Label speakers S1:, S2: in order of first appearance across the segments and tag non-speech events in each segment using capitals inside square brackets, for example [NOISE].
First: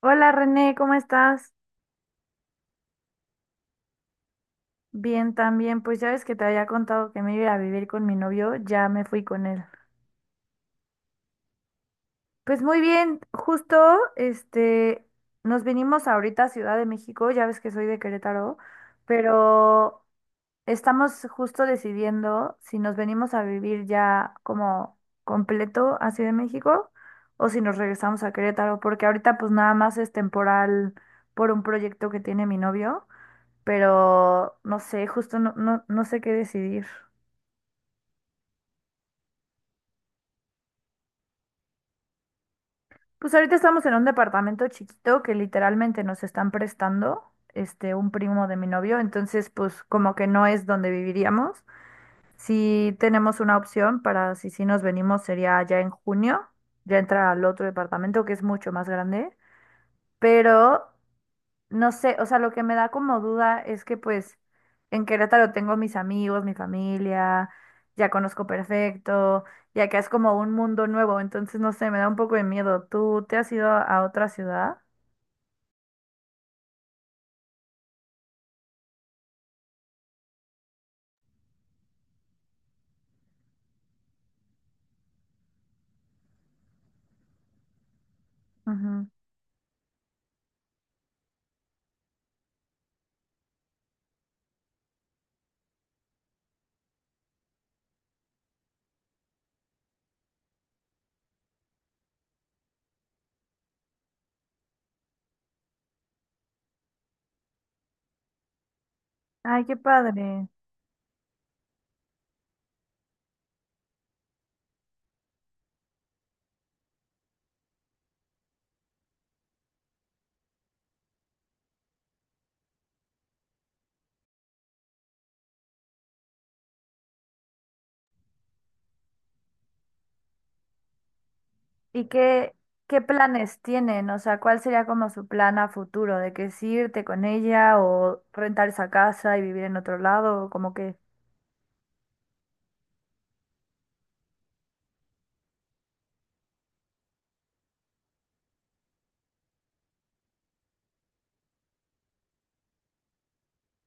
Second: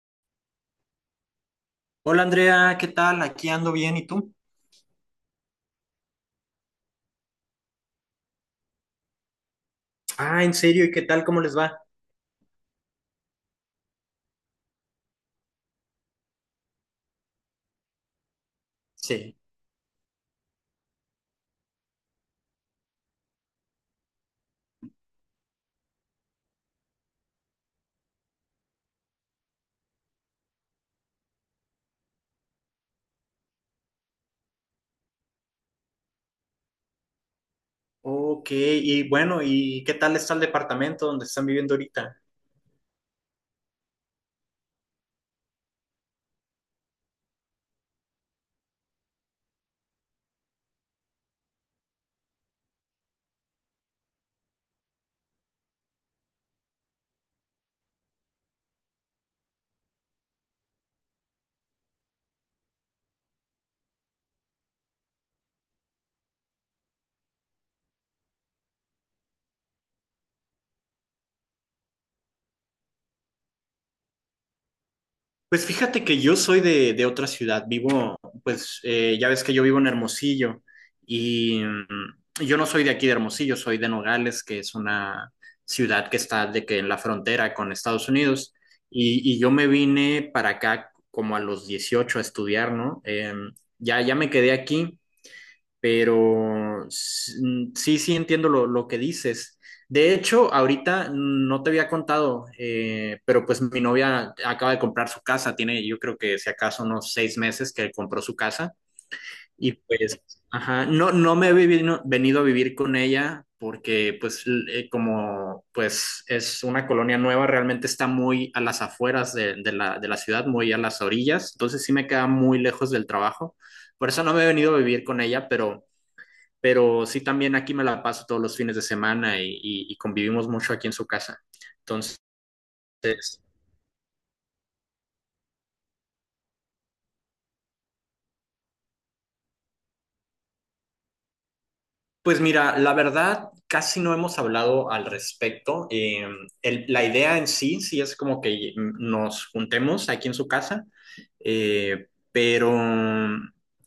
S1: Hola René, ¿cómo estás?
S2: Hola Andrea, ¿qué tal? Aquí ando bien, ¿y tú?
S1: Bien, también. Pues ya ves que te había contado que me iba a ir a vivir con mi novio, ya me fui con él.
S2: Ah, ¿en serio? ¿Y qué tal? ¿Cómo les va?
S1: Pues muy bien, justo este nos vinimos ahorita a Ciudad de México, ya ves que soy de Querétaro,
S2: Sí.
S1: pero estamos justo decidiendo si nos venimos a vivir ya como completo a Ciudad de México o si nos regresamos a Querétaro, porque ahorita pues nada más es temporal por un proyecto que tiene mi novio. Pero no sé, justo no sé qué decidir.
S2: Ok, y bueno, ¿y qué tal está el departamento donde están viviendo ahorita?
S1: Pues ahorita estamos en un departamento chiquito que literalmente nos están prestando, un primo de mi novio, entonces pues como que no es donde viviríamos. Si tenemos una opción para si sí nos venimos, sería ya en junio, ya entrar al otro departamento que es mucho más grande, pero no sé, o sea, lo que me da como duda es que pues en Querétaro tengo mis amigos, mi familia, ya conozco perfecto, y acá es como un mundo nuevo, entonces no sé, me da un poco de miedo. ¿Tú te has ido a otra ciudad?
S2: Pues fíjate que yo soy de otra ciudad, vivo, pues ya ves que yo vivo en Hermosillo y yo no soy de aquí de Hermosillo, soy de Nogales, que es una ciudad que está de que en la frontera con Estados Unidos
S1: Ujú.
S2: y, yo me vine para acá como a los 18 a estudiar, ¿no? Ya me quedé aquí pero sí, sí entiendo lo que dices. De hecho, ahorita no te había contado, pero pues mi novia acaba de comprar su casa, tiene yo creo que si acaso unos 6 meses que compró su casa
S1: Ay,
S2: y
S1: qué
S2: pues,
S1: padre.
S2: ajá, no, no me he venido a vivir con ella porque pues como pues es una colonia nueva, realmente está muy a las afueras de la ciudad, muy a las orillas, entonces sí me queda muy lejos del trabajo, por eso no me he venido a vivir con ella, pero sí también aquí me la paso todos los fines de semana y, y convivimos mucho aquí en su casa.
S1: ¿Y
S2: Entonces,
S1: qué, qué planes tienen? O sea, ¿cuál sería como su plan a futuro? ¿De que es irte con ella o rentar esa casa y vivir en otro lado? ¿O como que
S2: pues mira, la verdad, casi no hemos hablado al respecto. La idea en sí, sí es como que nos juntemos aquí en su casa, pero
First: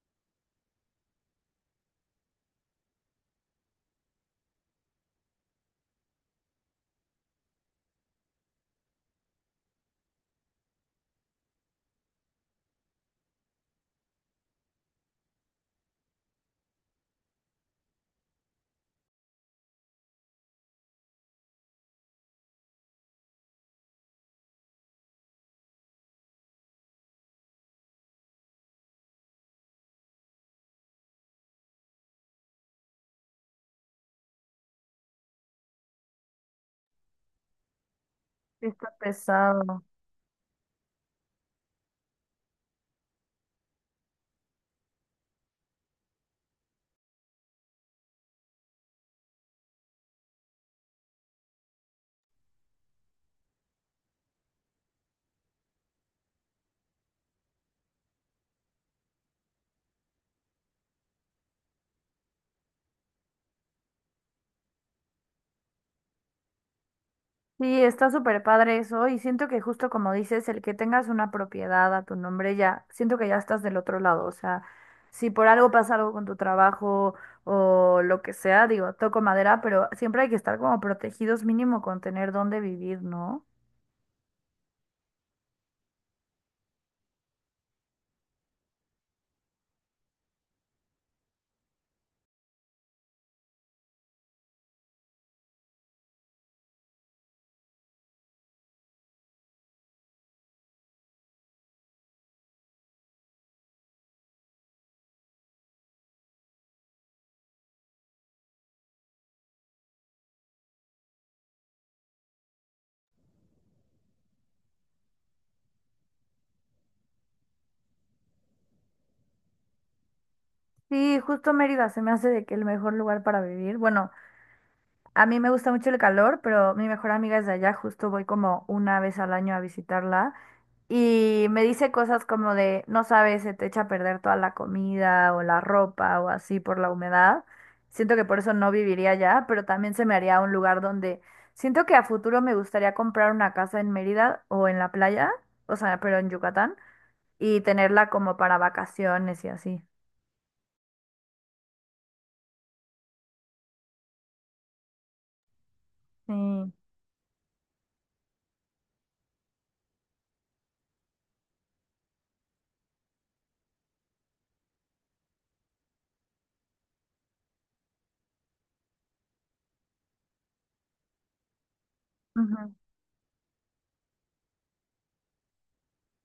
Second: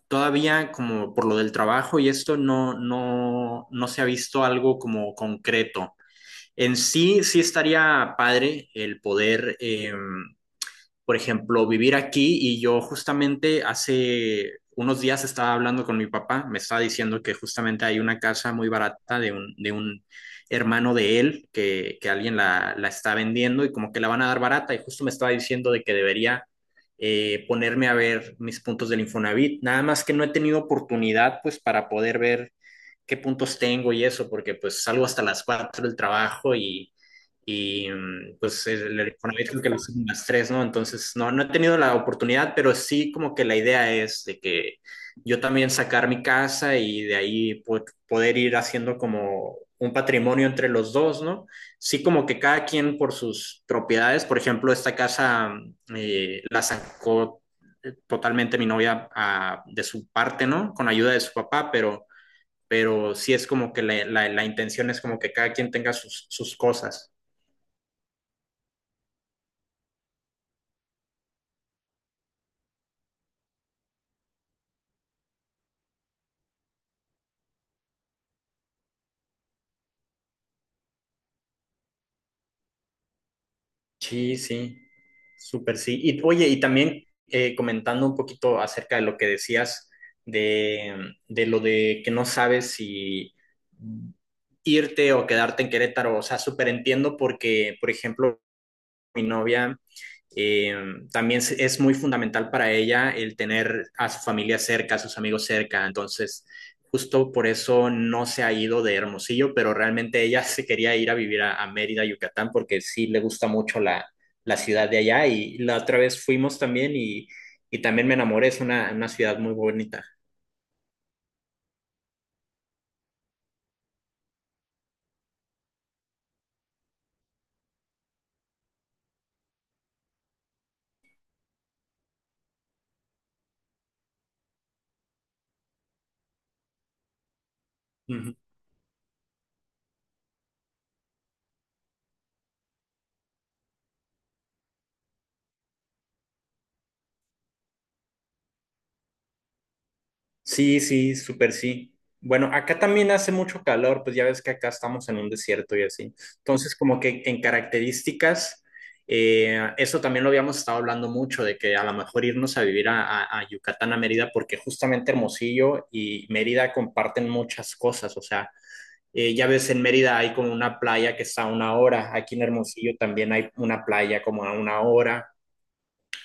S2: todavía como por lo del trabajo y esto no se ha visto algo como concreto. En sí, sí estaría padre el poder, por ejemplo, vivir aquí. Y yo justamente hace unos días estaba hablando con mi papá, me estaba diciendo que justamente hay una casa muy barata de un hermano de él que alguien la está vendiendo y como que la van a dar barata. Y justo me estaba diciendo de que debería ponerme a ver mis puntos del Infonavit, nada más que no he tenido oportunidad pues para poder ver qué puntos tengo y eso, porque pues salgo hasta las 4 del trabajo. Pues
S1: está
S2: el Infonavit creo que lo
S1: pesado?
S2: hacen las 3, ¿no? Entonces, no, no he tenido la oportunidad, pero sí como que la idea es de que yo también sacar mi casa y de ahí poder ir haciendo como un patrimonio entre los dos, ¿no? Sí, como que cada quien por sus propiedades. Por ejemplo, esta casa la sacó totalmente mi novia, de su parte, ¿no? Con ayuda de su papá, pero sí es como que la intención es como que cada quien tenga sus cosas.
S1: Sí, está súper padre eso y siento que justo como dices, el que tengas una propiedad a tu nombre ya, siento que ya estás del otro lado, o sea, si por algo pasa algo con tu trabajo o lo que sea, digo, toco madera, pero siempre hay que estar como protegidos mínimo con tener dónde vivir, ¿no?
S2: Sí, sí, súper sí. Y oye, y también comentando un poquito acerca de lo que decías de, de lo de que no sabes si irte o quedarte en Querétaro, o sea, súper entiendo porque, por ejemplo, mi novia eh, también es muy fundamental para ella el tener a su familia cerca, a sus amigos cerca. Entonces, justo por eso no se ha ido de Hermosillo, pero realmente ella se quería ir a vivir a Mérida, Yucatán, porque sí le gusta mucho la ciudad de allá. Y la otra vez fuimos también y también me enamoré. Es una ciudad muy bonita.
S1: Sí, justo Mérida se me hace de que el mejor lugar para vivir. Bueno, a mí me gusta mucho el calor, pero mi mejor amiga es de allá, justo voy como una vez al año a visitarla. Y me dice cosas como de, no sabes, se te echa a perder toda la comida o la ropa o así por la humedad. Siento que por eso no viviría allá, pero también se me haría un lugar donde siento que a futuro me gustaría comprar una casa en Mérida o en la playa, o sea, pero en Yucatán, y tenerla como para vacaciones y así.
S2: Sí, sí, súper sí. Bueno, acá también hace mucho calor, pues ya ves que acá estamos en un desierto y así.
S1: Sí.
S2: Entonces, como que en características, eso también lo habíamos estado hablando mucho, de que a lo mejor irnos a vivir a Yucatán, a Mérida, porque justamente Hermosillo y Mérida comparten muchas cosas. O sea, ya ves, en Mérida hay como una playa que está a una hora, aquí en
S1: Ujú.
S2: Hermosillo también hay una playa como a una hora.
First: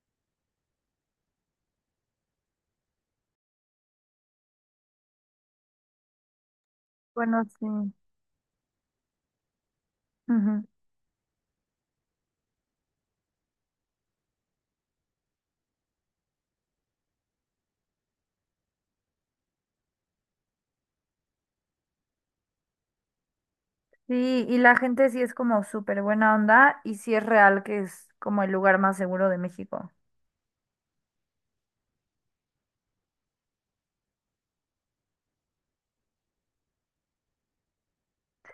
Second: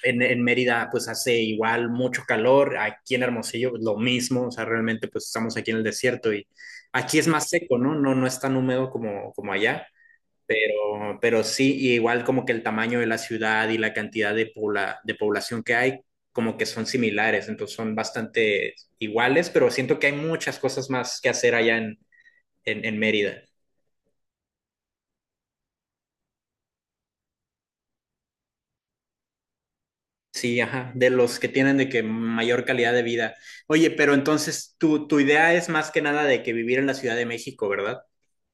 S2: Mérida pues hace igual mucho calor, aquí en Hermosillo pues, lo mismo, o sea, realmente pues estamos aquí en el desierto y aquí es
S1: Bueno,
S2: más
S1: sí.
S2: seco, ¿no? No, no es tan húmedo como allá,
S1: Ujú.
S2: pero sí. Y igual como que el tamaño de la ciudad y la cantidad de población que hay como que son similares, entonces son bastante iguales, pero siento que hay muchas cosas más que hacer allá en Mérida.
S1: Sí, y la gente sí es como súper buena onda y sí es real que es como el lugar más seguro de México.
S2: Sí, ajá, de los que tienen de que mayor calidad de vida. Oye, pero entonces tu idea es más que nada de que vivir en la Ciudad de México, ¿verdad?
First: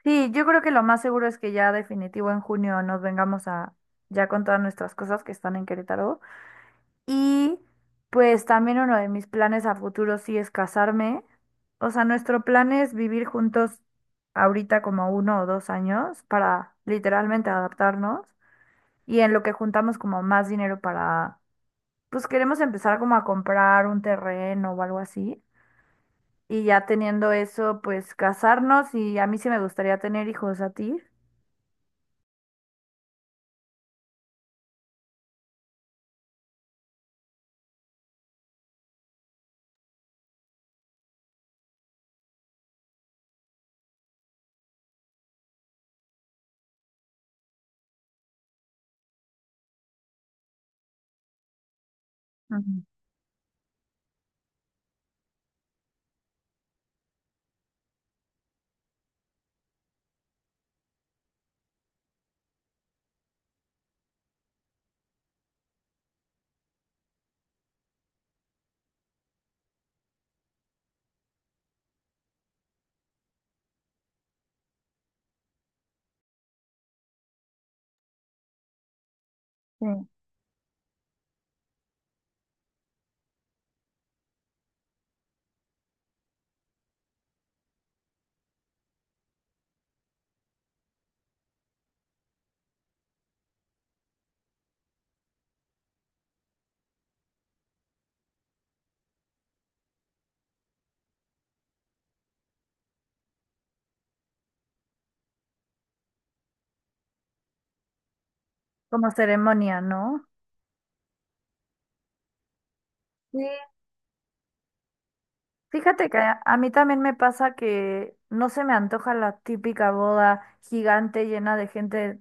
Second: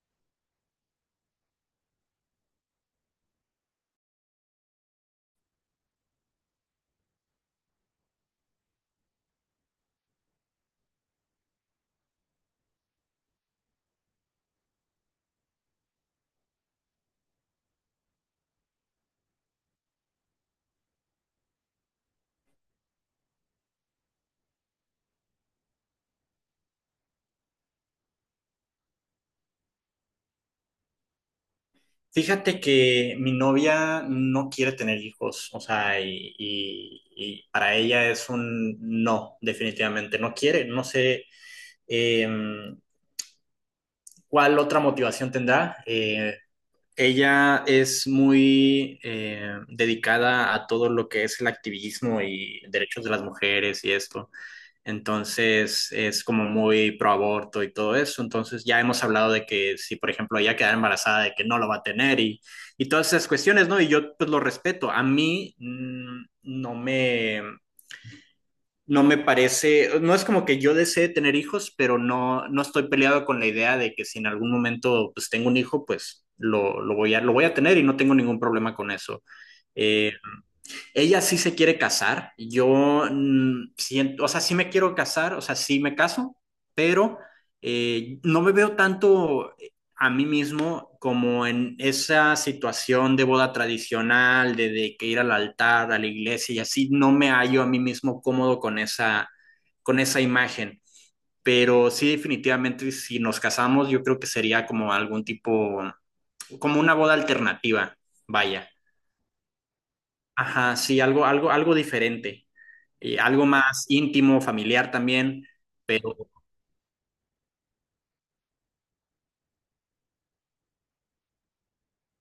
S1: Sí, yo creo que lo más seguro es que ya definitivo en junio nos vengamos a ya con todas nuestras cosas que están en Querétaro. Y pues también uno de mis planes a futuro sí es casarme. O sea, nuestro plan es vivir juntos ahorita como uno o dos años para literalmente adaptarnos y en lo que juntamos como más dinero para, pues queremos empezar como a comprar un terreno o algo así. Y ya teniendo eso, pues casarnos y a mí sí me gustaría tener hijos, ¿a ti?
S2: Fíjate que mi novia no quiere tener hijos, o sea, y, y para ella es un no, definitivamente, no quiere, no sé eh, cuál otra motivación tendrá. Ella es muy dedicada a todo lo que es el activismo y
S1: Ujú.
S2: derechos de las mujeres y esto. Entonces es como muy pro aborto y todo eso. Entonces ya hemos hablado de que si, por ejemplo, ella queda embarazada, de que no lo va a tener y todas esas cuestiones, ¿no? Y yo pues lo respeto. A mí no me parece, no es como que yo desee tener hijos, pero no, no estoy peleado con la idea de que si en algún momento pues tengo un hijo, pues lo voy lo voy a tener y no tengo ningún problema con eso.
S1: Sí.
S2: Eh, Ella sí se quiere casar. Yo siento, o sea, sí me quiero casar, o sea, sí me caso, pero no me veo tanto a mí mismo como en esa situación de boda tradicional, de que ir al altar, a la iglesia y así. No me hallo a mí mismo cómodo con esa imagen. Pero sí, definitivamente, si nos casamos, yo creo que sería como algún tipo, como una boda alternativa, vaya.
S1: ¿Como ceremonia, no?
S2: Ajá, sí, algo diferente,
S1: Sí,
S2: algo más íntimo, familiar también,
S1: fíjate
S2: pero
S1: que a mí también me pasa que no se me antoja la típica boda gigante llena de gente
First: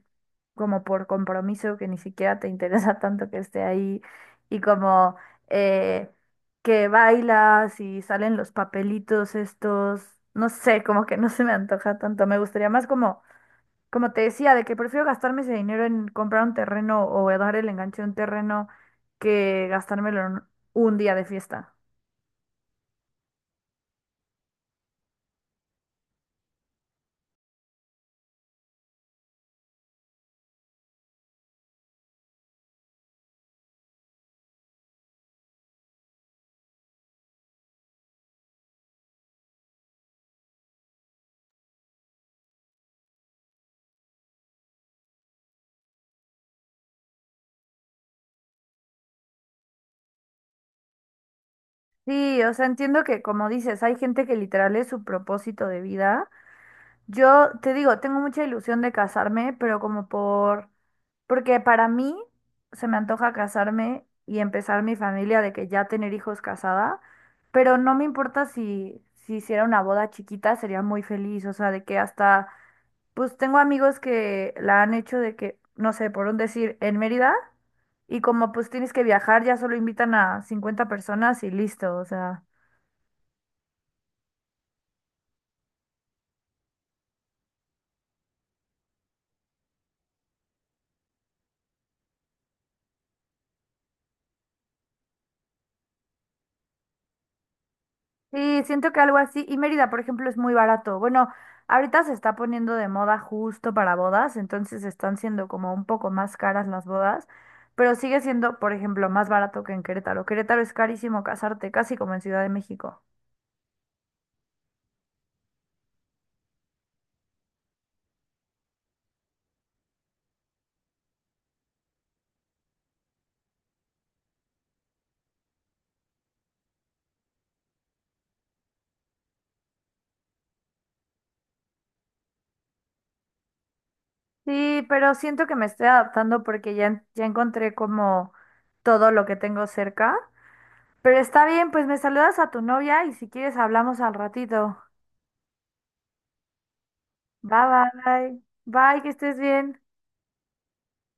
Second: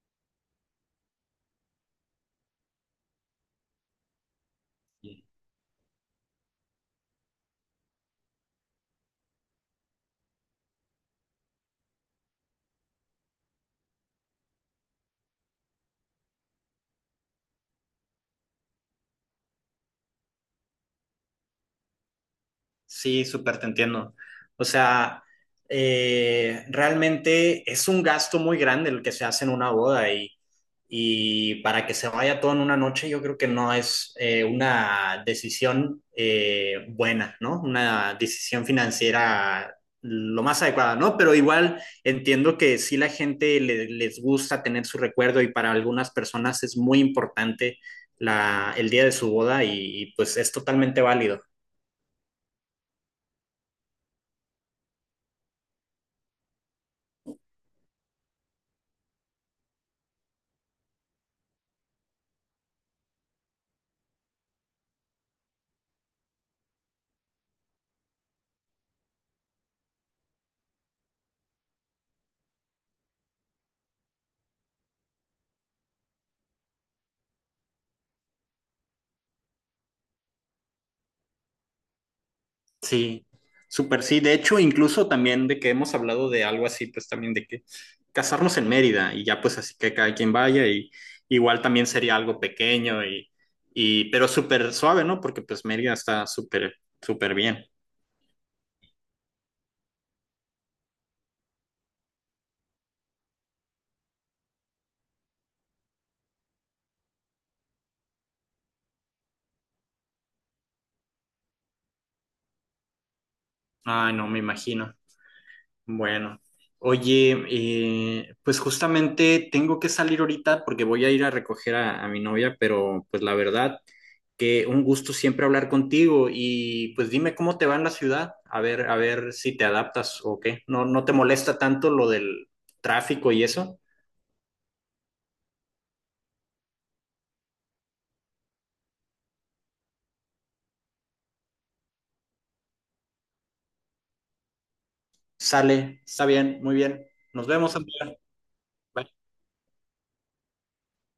S1: como por compromiso que ni siquiera te interesa [LAUGHS] tanto que esté ahí y como
S2: eh,
S1: eh, que bailas y salen los papelitos estos, no sé, como que no se me antoja tanto, me gustaría más como, como te decía, de que prefiero gastarme ese dinero en comprar un terreno o dar el enganche de un terreno que gastármelo en un día de fiesta.
S2: sí, súper te entiendo. O sea, realmente es un gasto muy grande el que se hace en una boda y para que se vaya todo en una noche, yo creo que no es una decisión buena, ¿no? Una decisión financiera lo más adecuada, ¿no? Pero igual entiendo que sí la gente les gusta tener su recuerdo y para algunas personas es muy importante el día de su boda y pues es totalmente válido.
S1: Sí, o sea, entiendo que como dices, hay gente que literal es su propósito de vida. Yo te digo, tengo mucha ilusión de casarme, pero porque para mí se me antoja casarme y empezar mi familia de que ya tener hijos casada, pero no me importa si, si hiciera una boda chiquita, sería muy feliz, o sea, de que hasta pues tengo amigos que la han hecho de que, no sé, por un decir, en Mérida, y como pues tienes que viajar, ya solo invitan a 50 personas y listo, o sea.
S2: Sí, súper sí. De hecho, incluso también de que hemos hablado de algo así, pues también de que casarnos en Mérida y ya pues así que cada quien vaya. Y igual también sería algo pequeño y pero súper suave, ¿no? Porque pues Mérida está súper, súper bien.
S1: Sí, siento que algo así, y Mérida, por ejemplo, es muy barato. Bueno, ahorita se está poniendo de moda justo para bodas, entonces están siendo como un poco más caras las bodas, pero sigue siendo, por ejemplo, más barato que en Querétaro. Querétaro es carísimo casarte, casi como en Ciudad de México.
S2: Ay, no, me imagino. Bueno, oye, pues justamente tengo que salir ahorita porque voy a ir a recoger a mi novia, pero pues la verdad que un gusto siempre hablar contigo y pues dime cómo te va en la ciudad, a ver si te adaptas o qué. No, no te molesta tanto lo del tráfico y eso.
S1: Sí, pero siento que me estoy adaptando porque ya, ya encontré como todo lo que tengo cerca. Pero está bien, pues me saludas a tu novia y si quieres hablamos al ratito.
S2: Sale, está bien, muy bien. Nos vemos,
S1: Bye,
S2: Andrea.
S1: bye. Bye, que
S2: Bye.
S1: estés bien.